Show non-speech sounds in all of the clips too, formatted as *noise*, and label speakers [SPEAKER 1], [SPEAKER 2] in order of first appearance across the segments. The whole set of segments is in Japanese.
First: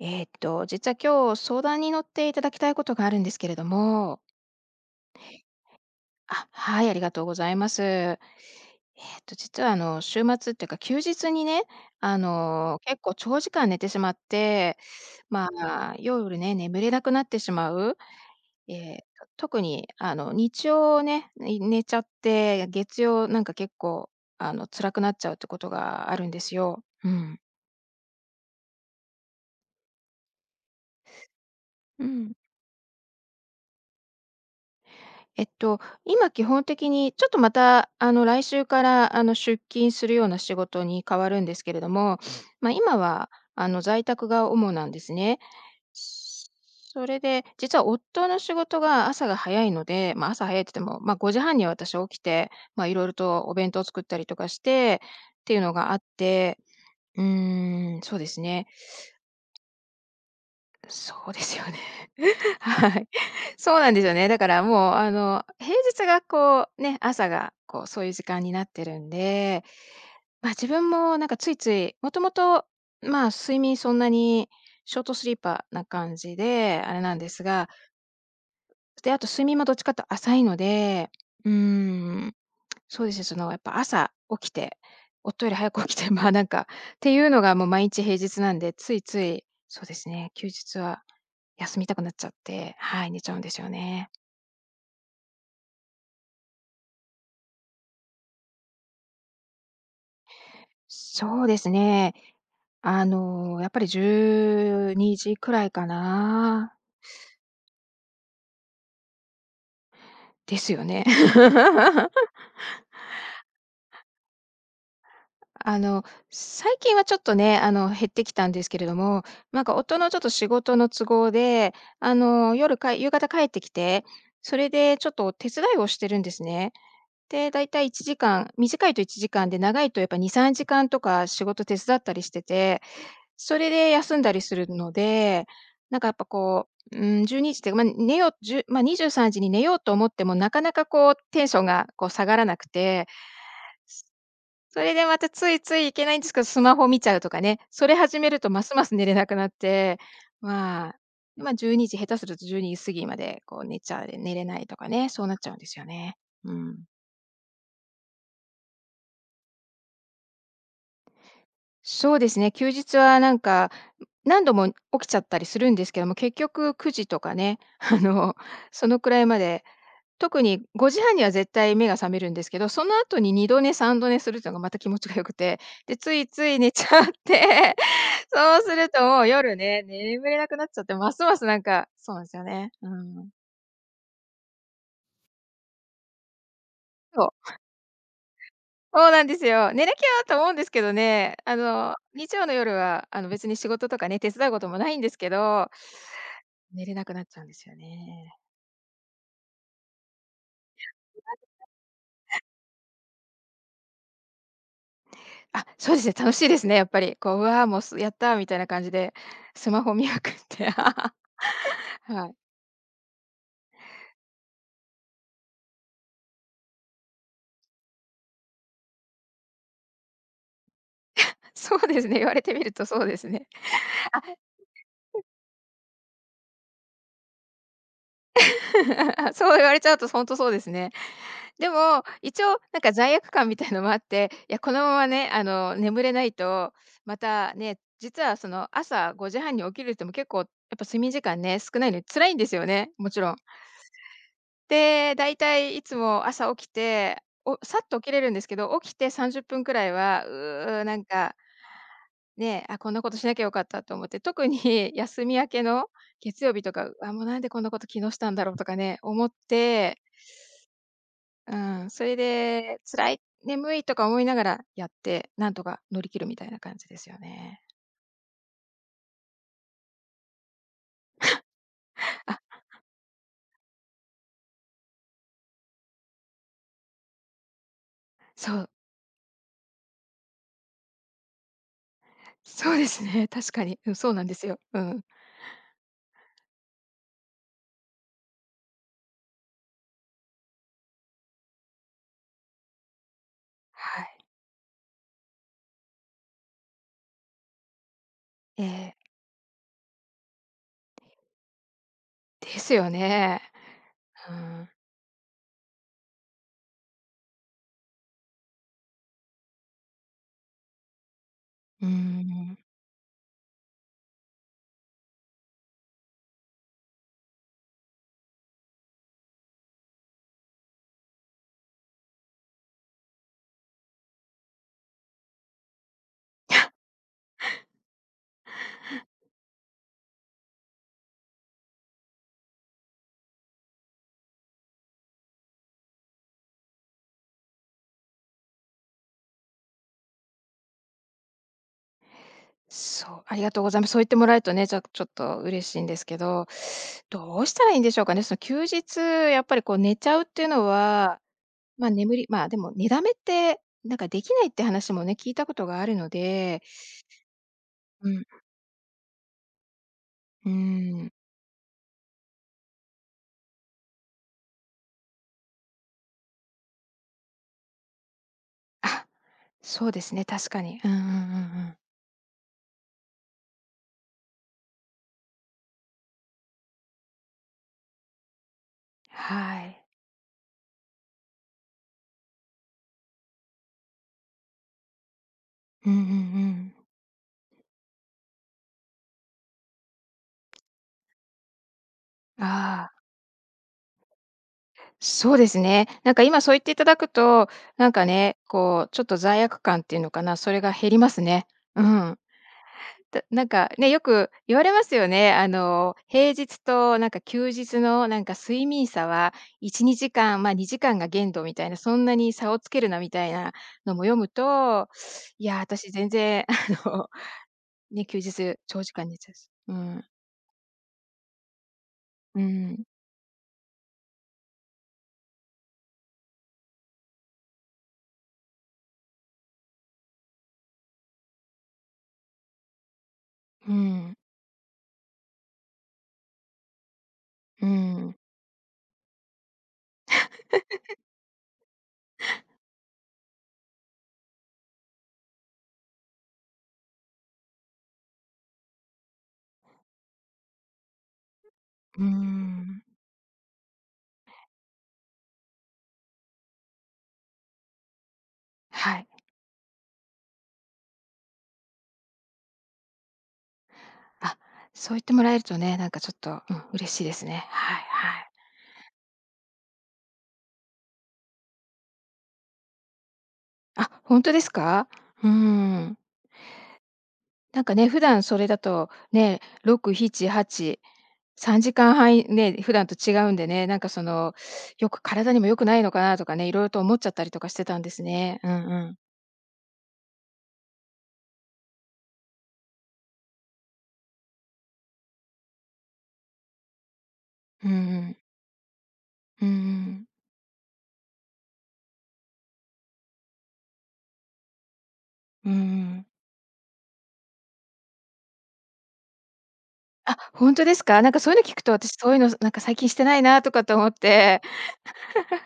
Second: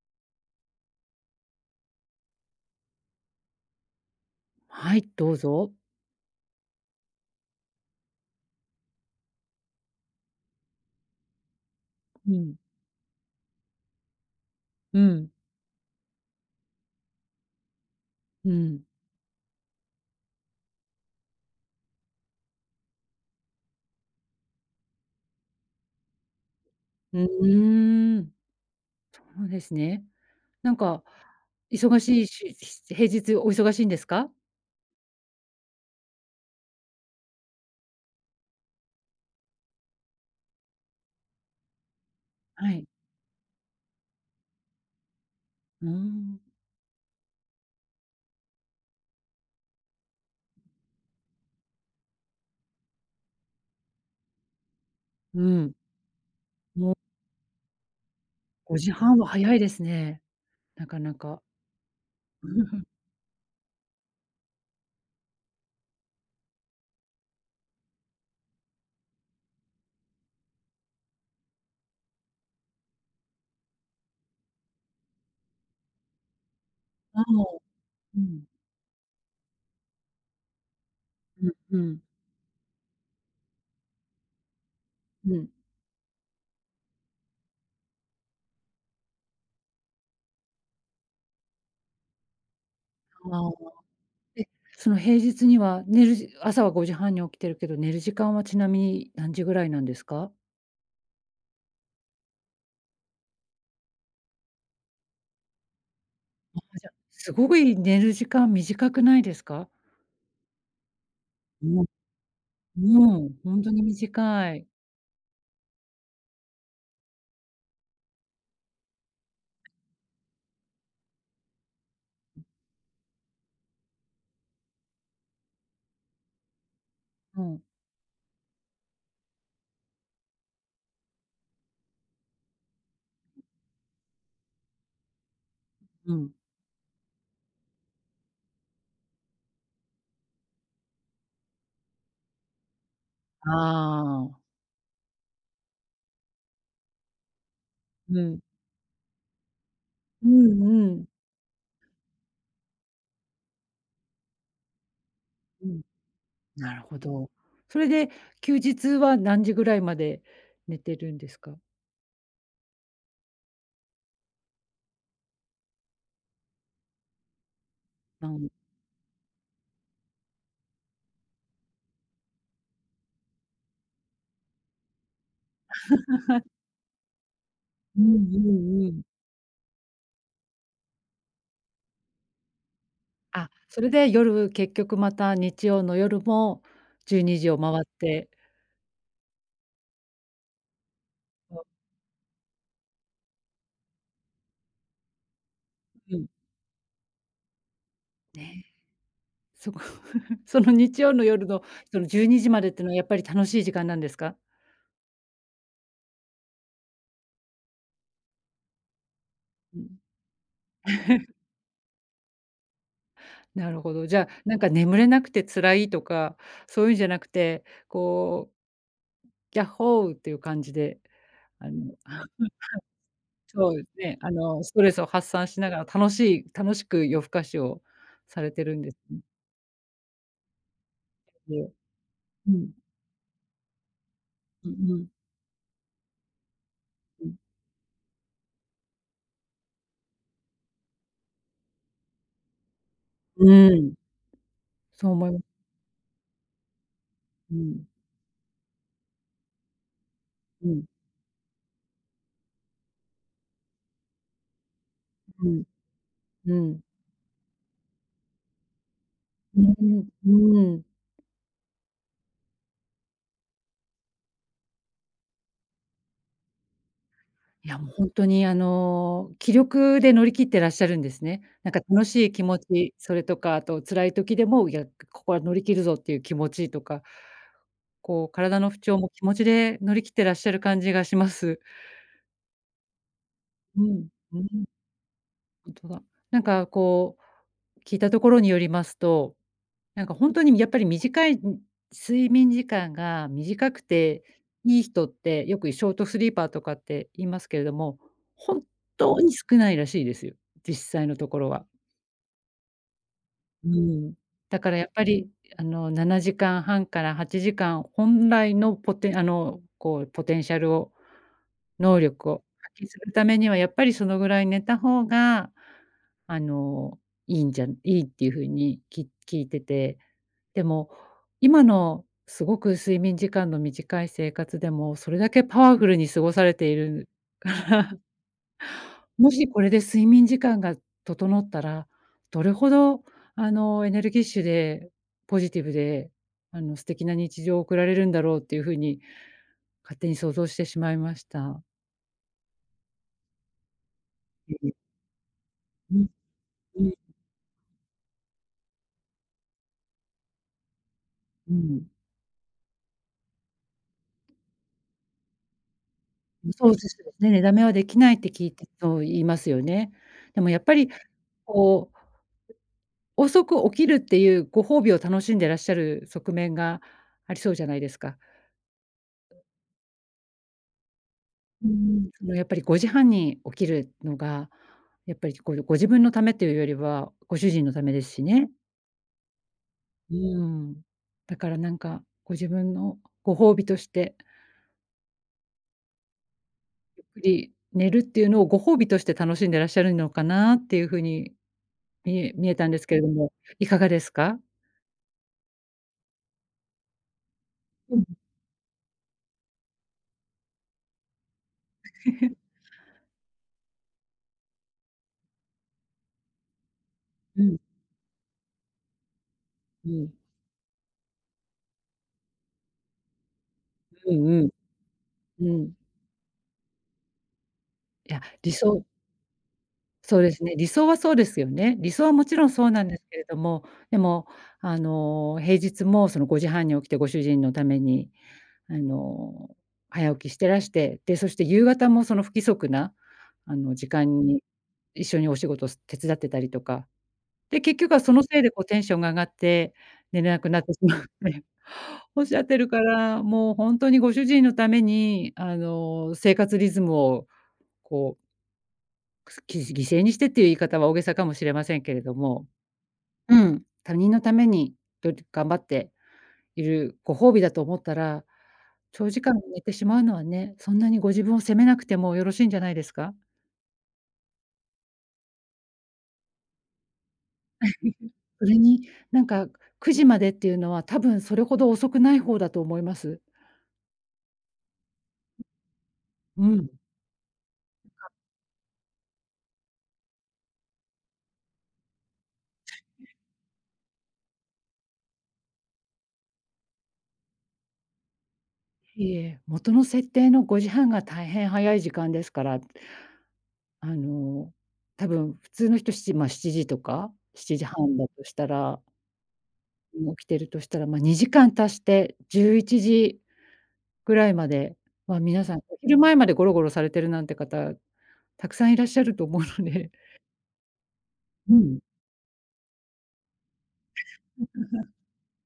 [SPEAKER 1] 実は今日相談に乗っていただきたいことがあるんですけれども。
[SPEAKER 2] はい、どうぞ。
[SPEAKER 1] あ、はい、ありがとうございます。実は週末っていうか休日にね、
[SPEAKER 2] うん、
[SPEAKER 1] 結構長時間寝てしまって、
[SPEAKER 2] うん、
[SPEAKER 1] ま夜ね、眠れなくなってしまう。
[SPEAKER 2] うん。
[SPEAKER 1] え特に日曜ね、寝ちゃって、月曜なんか結構辛くなっちゃうってことがあるんですよ。う
[SPEAKER 2] う
[SPEAKER 1] ん。
[SPEAKER 2] ーん。そうですね。なんか、忙
[SPEAKER 1] う
[SPEAKER 2] しい
[SPEAKER 1] ん。
[SPEAKER 2] しし平日お忙しいんですか？
[SPEAKER 1] 今基本的にちょっとまた、来週から出勤するような仕事に変わるんですけれども、
[SPEAKER 2] はい。
[SPEAKER 1] 今は在宅が主なんですね。
[SPEAKER 2] うーん。
[SPEAKER 1] それで、実は夫の仕事が朝が早いので、朝早いって言っても、5時半には私起きて、いろいろとお弁当を作ったりとかしてっ
[SPEAKER 2] う
[SPEAKER 1] ていう
[SPEAKER 2] ん、
[SPEAKER 1] のがあって、
[SPEAKER 2] もう
[SPEAKER 1] うーん、そうですね。
[SPEAKER 2] 5時半は早いですね、なかな
[SPEAKER 1] そう
[SPEAKER 2] か。
[SPEAKER 1] ですよね。*laughs* は
[SPEAKER 2] *laughs*
[SPEAKER 1] い。そうなんですよね。だからもう、平日がこう、ね、朝がこう、そういう時間になってるんで、自分もなんかついつい、もともと、睡眠そんなにショートスリーパーな感じで、あれなん
[SPEAKER 2] ああ、
[SPEAKER 1] ですが、
[SPEAKER 2] うん、
[SPEAKER 1] で、あと睡眠もどっちかっいうと浅いので、
[SPEAKER 2] う
[SPEAKER 1] う
[SPEAKER 2] ん
[SPEAKER 1] ー
[SPEAKER 2] うん、
[SPEAKER 1] ん、そうですね、やっぱ朝起きて、
[SPEAKER 2] う
[SPEAKER 1] 夫
[SPEAKER 2] ん。
[SPEAKER 1] より早く起きて、*laughs* なんかっていうのがもう毎日平日なんで、ついつい、そうですね、休日は休みたくなっちゃって、はい、寝ちゃうん
[SPEAKER 2] あ
[SPEAKER 1] で
[SPEAKER 2] あ。
[SPEAKER 1] すよね。
[SPEAKER 2] え、その平日には寝るじ朝は5時半に起きてるけど、寝る時間はちなみに何時ぐらいなんですか？
[SPEAKER 1] そうですね。やっぱり12時くらいかな。
[SPEAKER 2] あ、じゃ、すごい寝る時間短くないですか？
[SPEAKER 1] ですよね。
[SPEAKER 2] うん。
[SPEAKER 1] *laughs*
[SPEAKER 2] うん、ほんとに短い。
[SPEAKER 1] あの、最近はちょっとね、減ってきたんですけれども、なんか夫のちょっと仕事の都合で、夜か夕方帰ってきて、それでちょっと手伝いをしてるんですね。
[SPEAKER 2] う
[SPEAKER 1] で、だ
[SPEAKER 2] ん、
[SPEAKER 1] いたい1時間、短いと1時間で、長いとやっぱ2、3時間とか仕事手伝ったりしてて、それで休んだりするので、なんかや
[SPEAKER 2] う
[SPEAKER 1] っぱ
[SPEAKER 2] ん。
[SPEAKER 1] こう、12時って、まあ、寝よう、10まあ、23時に寝ようと思っても、なかなかこうテンションがこう下がらなくて、
[SPEAKER 2] ああ。
[SPEAKER 1] それでまたついついいけないんですけど、スマホ見ちゃうとかね、それ
[SPEAKER 2] う
[SPEAKER 1] 始める
[SPEAKER 2] ん。
[SPEAKER 1] とますます寝れなくなって、
[SPEAKER 2] うんう
[SPEAKER 1] まあ、
[SPEAKER 2] ん。
[SPEAKER 1] 12時、下手すると12時過ぎまでこう寝ちゃうで寝れないとかね、そうなっちゃうん
[SPEAKER 2] う
[SPEAKER 1] です
[SPEAKER 2] ん、
[SPEAKER 1] よね。う
[SPEAKER 2] な
[SPEAKER 1] ん。
[SPEAKER 2] るほど。それで休日は何時ぐらいまで寝てるんですか？
[SPEAKER 1] そうですね、休日はなんか、何度も起きちゃったりするんですけども、結局9時とかね、*laughs*
[SPEAKER 2] あん
[SPEAKER 1] そのくらいまで、特に5時半には絶対目が覚めるんですけど、その後に2度寝3度寝するっていうのがまた気持ちが良くて、で、ついつい寝ちゃって、
[SPEAKER 2] うんう
[SPEAKER 1] そうす
[SPEAKER 2] ん
[SPEAKER 1] る
[SPEAKER 2] う
[SPEAKER 1] と
[SPEAKER 2] ん。
[SPEAKER 1] もう夜ね、眠れなくなっちゃって、ますますなんかそうなんですよね。うん。
[SPEAKER 2] あ、それで夜、結局また日曜の夜も12
[SPEAKER 1] そ
[SPEAKER 2] 時
[SPEAKER 1] う、
[SPEAKER 2] を回って、
[SPEAKER 1] そうなんですよ。寝なきゃと思うんですけどね、日曜の夜は、別に仕事とかね、手伝うこともないんですけど、
[SPEAKER 2] うん、
[SPEAKER 1] 寝れなくなっちゃうんですよね。
[SPEAKER 2] ね、そこ *laughs* その日曜の夜のその12時までってのはやっぱり楽しい時間なんですか？
[SPEAKER 1] あ、そうですね、楽しいですね、やっぱり。こう、うわ、もう、すやったみたいな感じで、ス
[SPEAKER 2] う
[SPEAKER 1] マ
[SPEAKER 2] ん。
[SPEAKER 1] ホ見まくって。*laughs* はい。
[SPEAKER 2] なるほど。じゃあ、なんか眠れなくて辛いとか、そういうんじゃなくて、こう、ギャッホーっていう感じで、あ
[SPEAKER 1] そう
[SPEAKER 2] の、
[SPEAKER 1] ですね、言われ
[SPEAKER 2] *laughs*
[SPEAKER 1] てみるとそうですね。
[SPEAKER 2] そうですね、
[SPEAKER 1] あ、
[SPEAKER 2] あの、ストレスを発散しながら楽しく夜更かしをされてるんですね。
[SPEAKER 1] *laughs* そう言われちゃうとほんとそうですね。で
[SPEAKER 2] で
[SPEAKER 1] も、一
[SPEAKER 2] う
[SPEAKER 1] 応
[SPEAKER 2] ん。
[SPEAKER 1] なんか罪悪感みたいのもあって、いや、
[SPEAKER 2] う
[SPEAKER 1] この
[SPEAKER 2] んう
[SPEAKER 1] ま
[SPEAKER 2] ん。
[SPEAKER 1] まね、眠れないと、ま
[SPEAKER 2] うん。
[SPEAKER 1] たね、実はその朝5時半に起きるっても結構やっぱ睡眠時間ね、少ないのに辛いんですよね、もちろん。
[SPEAKER 2] うん、そう
[SPEAKER 1] で、
[SPEAKER 2] 思
[SPEAKER 1] だ
[SPEAKER 2] い
[SPEAKER 1] い
[SPEAKER 2] ま
[SPEAKER 1] た
[SPEAKER 2] す。
[SPEAKER 1] いいつも朝起きて、
[SPEAKER 2] う
[SPEAKER 1] さ
[SPEAKER 2] ん。
[SPEAKER 1] っと起きれるんですけど、起きて30分くらいは、
[SPEAKER 2] うん。
[SPEAKER 1] なんか、ね、あ、こんなことしなきゃよかったと思って、特に *laughs* 休み
[SPEAKER 2] う
[SPEAKER 1] 明
[SPEAKER 2] ん。
[SPEAKER 1] けの月
[SPEAKER 2] う
[SPEAKER 1] 曜日と
[SPEAKER 2] ん。
[SPEAKER 1] か、あ、もうなんでこんなこと昨日したんだろうとかね、思っ
[SPEAKER 2] う
[SPEAKER 1] て、
[SPEAKER 2] ん。うん。
[SPEAKER 1] うん、それで辛い、眠いとか思いながらやって、なんとか乗り切るみたいな感じですよね。
[SPEAKER 2] いや、もう本当にあの、気力で乗り切ってらっしゃるんですね。なんか楽しい気持
[SPEAKER 1] あ、
[SPEAKER 2] ち、それとか、あと辛い時でも、いや、ここは乗り切るぞっていう気持ちとか、こう体
[SPEAKER 1] そ
[SPEAKER 2] の
[SPEAKER 1] う、
[SPEAKER 2] 不調も気持ちで乗り切ってらっしゃる感じがします。
[SPEAKER 1] そうですね、確かに、
[SPEAKER 2] う
[SPEAKER 1] うん、
[SPEAKER 2] ん、
[SPEAKER 1] そうなんで
[SPEAKER 2] う
[SPEAKER 1] すよ。
[SPEAKER 2] ん、
[SPEAKER 1] うん。
[SPEAKER 2] 本当だ。なんかこう、聞いたところによりますと、なんか本当にやっぱり短い、睡眠時間が短く
[SPEAKER 1] は
[SPEAKER 2] て
[SPEAKER 1] い。
[SPEAKER 2] いい人って、よくショートスリーパーとかって言いますけれども、本
[SPEAKER 1] え
[SPEAKER 2] 当に少ないらしいですよ、実際のところは。
[SPEAKER 1] ですよね。
[SPEAKER 2] うん。
[SPEAKER 1] う
[SPEAKER 2] だか
[SPEAKER 1] ん。
[SPEAKER 2] らやっぱり、あの、7時間半から8時間、本来のポテあの、こうポテンシャルを、
[SPEAKER 1] うー
[SPEAKER 2] 能力を
[SPEAKER 1] ん。
[SPEAKER 2] 発揮するためには、やっぱりそのぐらい寝た方が、あの、いいんじゃいいっていう風に聞いてて、でも、今のすごく睡眠時間の短い生活でも、それだけパワフルに過ごされているから、*laughs* もしこれで睡眠時間が整ったら、どれほどあの、エネルギッシュで、ポジティブで、あの、素敵な日常を送られるんだろうっていうふうに、勝手に想像してしまいました。
[SPEAKER 1] そう、ありがとうございます。そう言ってもらえると
[SPEAKER 2] え
[SPEAKER 1] ね、
[SPEAKER 2] え、
[SPEAKER 1] じゃあ、ちょっと嬉しいんで
[SPEAKER 2] うん、
[SPEAKER 1] すけど、
[SPEAKER 2] うん。
[SPEAKER 1] どうしたらいいんでしょうかね。その休日、やっぱりこう寝ちゃうっていうのは、
[SPEAKER 2] う
[SPEAKER 1] まあ、
[SPEAKER 2] ん。
[SPEAKER 1] 眠りまあ、でも寝だめって、なんかできないって話もね、聞いたことがあるので、
[SPEAKER 2] そうですね、寝だめはでき
[SPEAKER 1] う
[SPEAKER 2] ないっ
[SPEAKER 1] ん、
[SPEAKER 2] て聞いて、そう言いますよね。でも
[SPEAKER 1] うー
[SPEAKER 2] やっぱり
[SPEAKER 1] ん。
[SPEAKER 2] こう遅く起きるっていうご褒美を楽しんでらっしゃる側面がありそうじゃないですか。
[SPEAKER 1] あ、そうですね、確かに。うんうんうんう
[SPEAKER 2] う
[SPEAKER 1] ん。
[SPEAKER 2] ん。そのやっぱり5時半に起きるのが、やっぱりこうご自分のためというよりは、ご主人のためですしね。
[SPEAKER 1] はい。
[SPEAKER 2] うん。だからなんか、ご自分のご褒美として、
[SPEAKER 1] うんうんうん。
[SPEAKER 2] ゆっくり寝るっていうのをご褒美として楽しんでらっしゃるのかなっていう風に見えたんです
[SPEAKER 1] ああ、
[SPEAKER 2] けれども、いかがですか？
[SPEAKER 1] そうですね。なんか今そう言っていただくと、なん
[SPEAKER 2] うん。
[SPEAKER 1] かね、こうちょっと罪悪感っていうのかな、それが減りますね。うん。
[SPEAKER 2] *laughs*
[SPEAKER 1] だなんかね、よく言われますよね。平日となんか
[SPEAKER 2] う
[SPEAKER 1] 休
[SPEAKER 2] ん、
[SPEAKER 1] 日のなんか睡眠差は1、
[SPEAKER 2] う
[SPEAKER 1] 2
[SPEAKER 2] ん。
[SPEAKER 1] 時間、2時間が限度みたいな、そんなに差をつけるなみたいなのも
[SPEAKER 2] う
[SPEAKER 1] 読
[SPEAKER 2] ん
[SPEAKER 1] む
[SPEAKER 2] うん。
[SPEAKER 1] と、い
[SPEAKER 2] う
[SPEAKER 1] や、
[SPEAKER 2] ん。
[SPEAKER 1] 私全然のね、
[SPEAKER 2] い
[SPEAKER 1] 休
[SPEAKER 2] や、
[SPEAKER 1] 日、長時間寝ちゃうし。うん、
[SPEAKER 2] そうですね、理想はそうですよね。理想はもち
[SPEAKER 1] う
[SPEAKER 2] ろんそうな
[SPEAKER 1] ん、
[SPEAKER 2] んですけれども、でも、あの、平日もその5時半に起きてご主人のために、あの、早起きしてらして、で、そして夕方もその不規則な、あ
[SPEAKER 1] う
[SPEAKER 2] の、時
[SPEAKER 1] ん、
[SPEAKER 2] 間に一緒にお仕事す手伝ってたりとか、で、
[SPEAKER 1] う
[SPEAKER 2] 結局はそ
[SPEAKER 1] ん、
[SPEAKER 2] のせいでこうテンションが上がって寝れなくなってしまうって *laughs* おっしゃってるから、もう本当にご主人のために、あの、生活リズムをこうくすき犠牲にしてっていう言い方は大げさかもしれませんけれ
[SPEAKER 1] うー
[SPEAKER 2] ども、
[SPEAKER 1] ん。
[SPEAKER 2] うん。他人のために頑張っているご褒美だと思ったら、
[SPEAKER 1] はい。
[SPEAKER 2] 長時間寝てしまうのはね、そんなにご自分を責めなくてもよろしいんじゃないですか？
[SPEAKER 1] あ、そう言ってもらえるとね、なんかちょっと、うん、嬉しいですね。はいはい。
[SPEAKER 2] それに、なんか9時までっていうのは多分それほど遅くない方だと思います。
[SPEAKER 1] あ、ほんとですか？うーん。
[SPEAKER 2] うん。
[SPEAKER 1] なんかね、普段それだと、ね、6、7、8、3時間半ね、普段と違うんでね、よく体にも良くないのかなとかね、色々と思っちゃったりとかしてたんですね。うんうん。
[SPEAKER 2] いいえ、元の設定の5時半が大変早い時間ですから、あの、多分普通の人しちまあ、7時とか、7
[SPEAKER 1] うん
[SPEAKER 2] 時
[SPEAKER 1] う
[SPEAKER 2] 半だ
[SPEAKER 1] ん。
[SPEAKER 2] としたら
[SPEAKER 1] うんうん。
[SPEAKER 2] もう起きてるとしたら、まあ、2時間足して11時ぐらいまで、まあ、皆
[SPEAKER 1] うんう
[SPEAKER 2] さんお昼
[SPEAKER 1] ん。
[SPEAKER 2] 前までゴロゴロされてるなんて方、たくさんいらっしゃると思うので。
[SPEAKER 1] あ、ほんとですか？なんかそういうの
[SPEAKER 2] う
[SPEAKER 1] 聞くと、
[SPEAKER 2] ん。
[SPEAKER 1] 私そういうの、なんか最近してないなとかと思って、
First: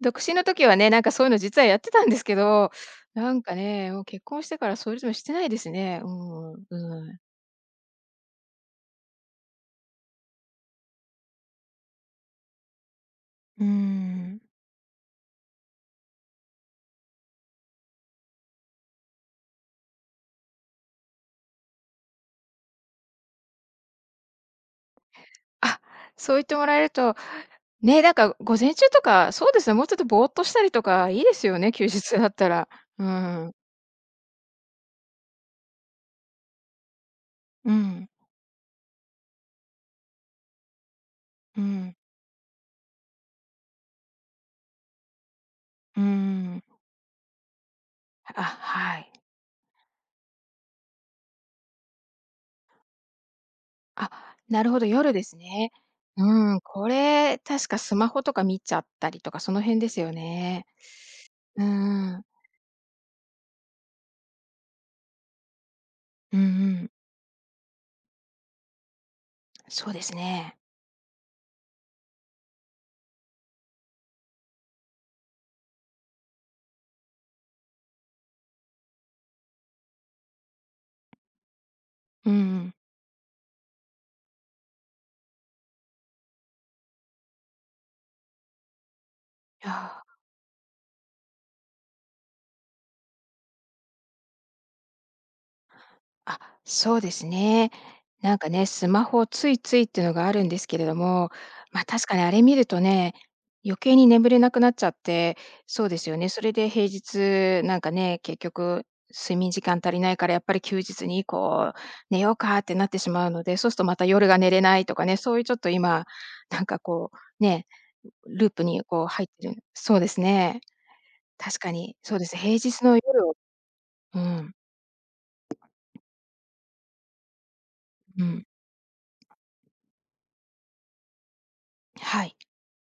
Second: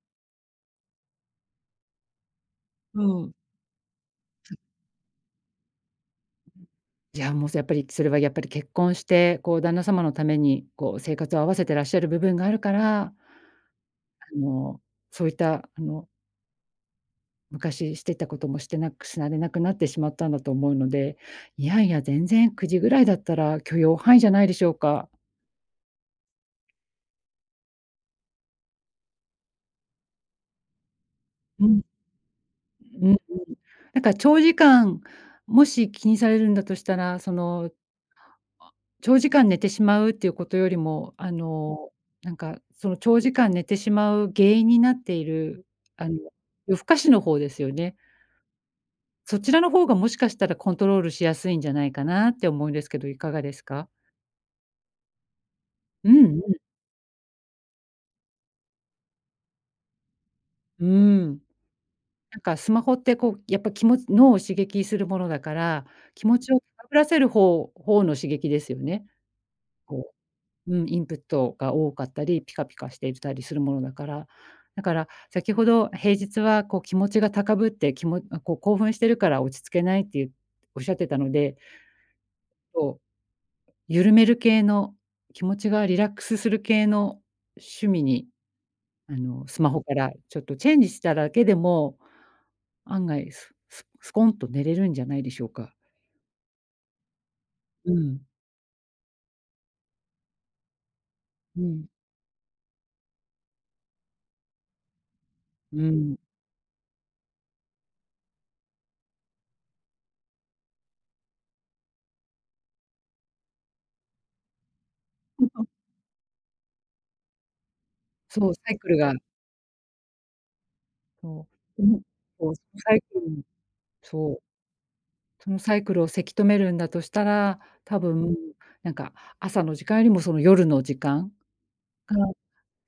[SPEAKER 1] 独身の時はね、なんかそういうの実はやってたんですけど、
[SPEAKER 2] うん。
[SPEAKER 1] なんかね、もう結婚してからそういうのしてないですね。うんうん、う
[SPEAKER 2] い
[SPEAKER 1] ん。
[SPEAKER 2] や、もう、そ、やっぱり、それはやっぱり結婚して、こう旦那様のために、こう生活を合わせてらっしゃる部分があるから、
[SPEAKER 1] ー
[SPEAKER 2] あ
[SPEAKER 1] ん。
[SPEAKER 2] の、そういった、あの、昔してたこともしてなくなってしまったんだと思うので、いやいや、全然9時ぐらいだったら許容範囲じゃないでしょうか。
[SPEAKER 1] あ、そう言ってもらえると、ね、なんか午前中とか、そうですね、もうちょっとぼーっとしたりとかいいですよ
[SPEAKER 2] う
[SPEAKER 1] ね、
[SPEAKER 2] ん。
[SPEAKER 1] 休日だったら。う
[SPEAKER 2] うん、
[SPEAKER 1] ん。
[SPEAKER 2] なんか長時間、もし気にされるんだとしたら、その
[SPEAKER 1] うん。
[SPEAKER 2] 長時間寝てしまうっていうことよりも、あ
[SPEAKER 1] うん、う
[SPEAKER 2] の、
[SPEAKER 1] ん、
[SPEAKER 2] なんかその長時間寝てしまう原因になっている、
[SPEAKER 1] うー
[SPEAKER 2] あの、
[SPEAKER 1] ん。
[SPEAKER 2] 夜更かしの方ですよね。
[SPEAKER 1] あ、はい。
[SPEAKER 2] そちらの方がもしかしたらコントロールしやすいんじゃないかなって思うんですけど、いかがですか？
[SPEAKER 1] あ、なるほど、夜ですね。
[SPEAKER 2] うんう
[SPEAKER 1] う
[SPEAKER 2] ん。
[SPEAKER 1] ん、これ、確かスマホとか見ちゃったりとか、その辺ですよね。
[SPEAKER 2] うん。
[SPEAKER 1] うんうん。
[SPEAKER 2] なんかスマホってこう、やっぱ気持ち脳を刺激するものだから、気
[SPEAKER 1] う
[SPEAKER 2] 持
[SPEAKER 1] んう
[SPEAKER 2] ちを高
[SPEAKER 1] ん。
[SPEAKER 2] ぶらせる方の刺激ですよね。
[SPEAKER 1] そうですね。
[SPEAKER 2] うん、インプットが多かったり、ピカピカしていたりするものだから。だから、先ほど平日はこう気持ちが高ぶって、きもあ、こう興奮してるから落ち着けないっていうおっしゃってたので、
[SPEAKER 1] うんうん。
[SPEAKER 2] こう緩める系の、気持ちがリラックスする系の趣味に、あの、ス
[SPEAKER 1] い
[SPEAKER 2] マホか
[SPEAKER 1] や
[SPEAKER 2] らちょっとチェンジしただけでも、案外スコンと寝れるんじゃないでしょうか。
[SPEAKER 1] あ、そうですね。
[SPEAKER 2] うん、
[SPEAKER 1] なんかね、スマホついついっていうのがあるんですけれども、
[SPEAKER 2] うん、
[SPEAKER 1] 確かにあれ見るとね、余計に眠れなくなっちゃって、
[SPEAKER 2] う
[SPEAKER 1] そうです
[SPEAKER 2] ん。
[SPEAKER 1] よね、それで平日なんかね、結局睡眠時間足りないからやっぱり休日にこう、寝ようかってなってしまうので、そうするとまた夜が寝れないとかね、そういうちょっと今、なんかこう、ね、
[SPEAKER 2] そ
[SPEAKER 1] ルー
[SPEAKER 2] う、
[SPEAKER 1] プ
[SPEAKER 2] サイ
[SPEAKER 1] に
[SPEAKER 2] クル
[SPEAKER 1] こう
[SPEAKER 2] が
[SPEAKER 1] 入ってるそうですね。
[SPEAKER 2] そ
[SPEAKER 1] 確か
[SPEAKER 2] う、う
[SPEAKER 1] に、
[SPEAKER 2] ん、
[SPEAKER 1] そうです。
[SPEAKER 2] そ
[SPEAKER 1] 平
[SPEAKER 2] う、
[SPEAKER 1] 日
[SPEAKER 2] サ
[SPEAKER 1] の
[SPEAKER 2] イク
[SPEAKER 1] 夜を、
[SPEAKER 2] ル
[SPEAKER 1] う
[SPEAKER 2] そう。
[SPEAKER 1] ん、
[SPEAKER 2] そのサイクルをせき止めるんだとしたら、多
[SPEAKER 1] う
[SPEAKER 2] 分、
[SPEAKER 1] ん、
[SPEAKER 2] なんか朝の時間よりもその夜の時間が
[SPEAKER 1] はい。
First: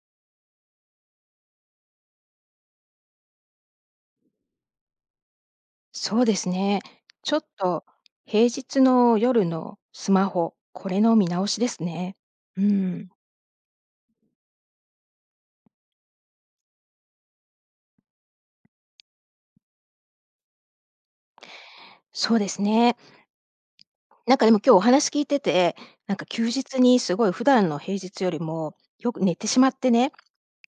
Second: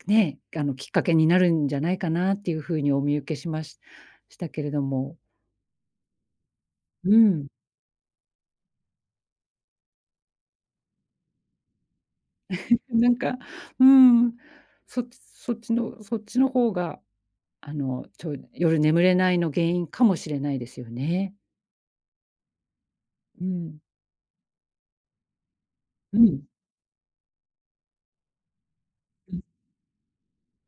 [SPEAKER 2] ね、あの、きっかけになるんじゃないかなっていう風にお見受けしまししたけれども、
[SPEAKER 1] そうですね。
[SPEAKER 2] う
[SPEAKER 1] ちょっ
[SPEAKER 2] ん。
[SPEAKER 1] と平日の夜のスマホ、これの見直しですね。う
[SPEAKER 2] な
[SPEAKER 1] ん。
[SPEAKER 2] んか、うん、そっちの方が、あの、夜眠れないの原因かもしれないですよね。
[SPEAKER 1] そうですね。
[SPEAKER 2] うん。
[SPEAKER 1] なんかでも今日お話聞いてて、なん
[SPEAKER 2] う
[SPEAKER 1] か
[SPEAKER 2] ん。
[SPEAKER 1] 休日にすごい普段の平日よりもよく
[SPEAKER 2] う
[SPEAKER 1] 寝
[SPEAKER 2] ん。
[SPEAKER 1] てしまってねっ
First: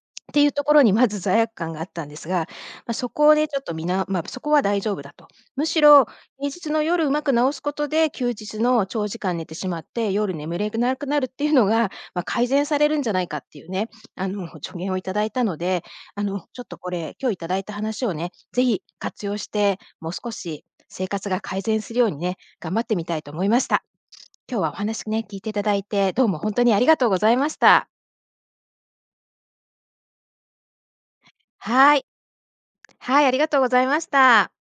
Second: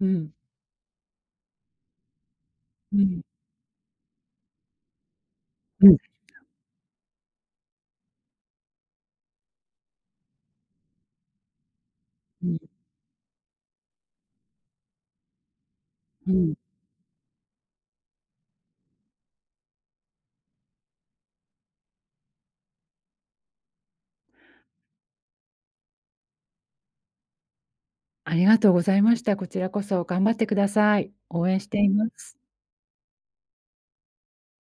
[SPEAKER 2] うん。
[SPEAKER 1] ていうところにまず罪悪感があったんですが、まあ、
[SPEAKER 2] う
[SPEAKER 1] そ
[SPEAKER 2] ん。
[SPEAKER 1] こでちょっとみなまあ、そこは大丈夫だと。むしろ平日の夜うまく直すことで、休日の長時間寝てしまって、夜眠れなくなるっていうのが、
[SPEAKER 2] う
[SPEAKER 1] 改
[SPEAKER 2] ん。
[SPEAKER 1] 善されるんじゃないかっていうね、*laughs* 助言をいただいたので、
[SPEAKER 2] うん。
[SPEAKER 1] ちょっとこれ、今日いただいた話をね、ぜひ活用して、もう少し生活が改善するようにね、頑張ってみたいと思いました。今日はお話ね、聞いていただいて、どうも本当にありがとうございました。
[SPEAKER 2] ありがとうございました。こちらこそ頑張ってください。応援してい
[SPEAKER 1] はい。
[SPEAKER 2] ます。
[SPEAKER 1] はい、ありがとうございました。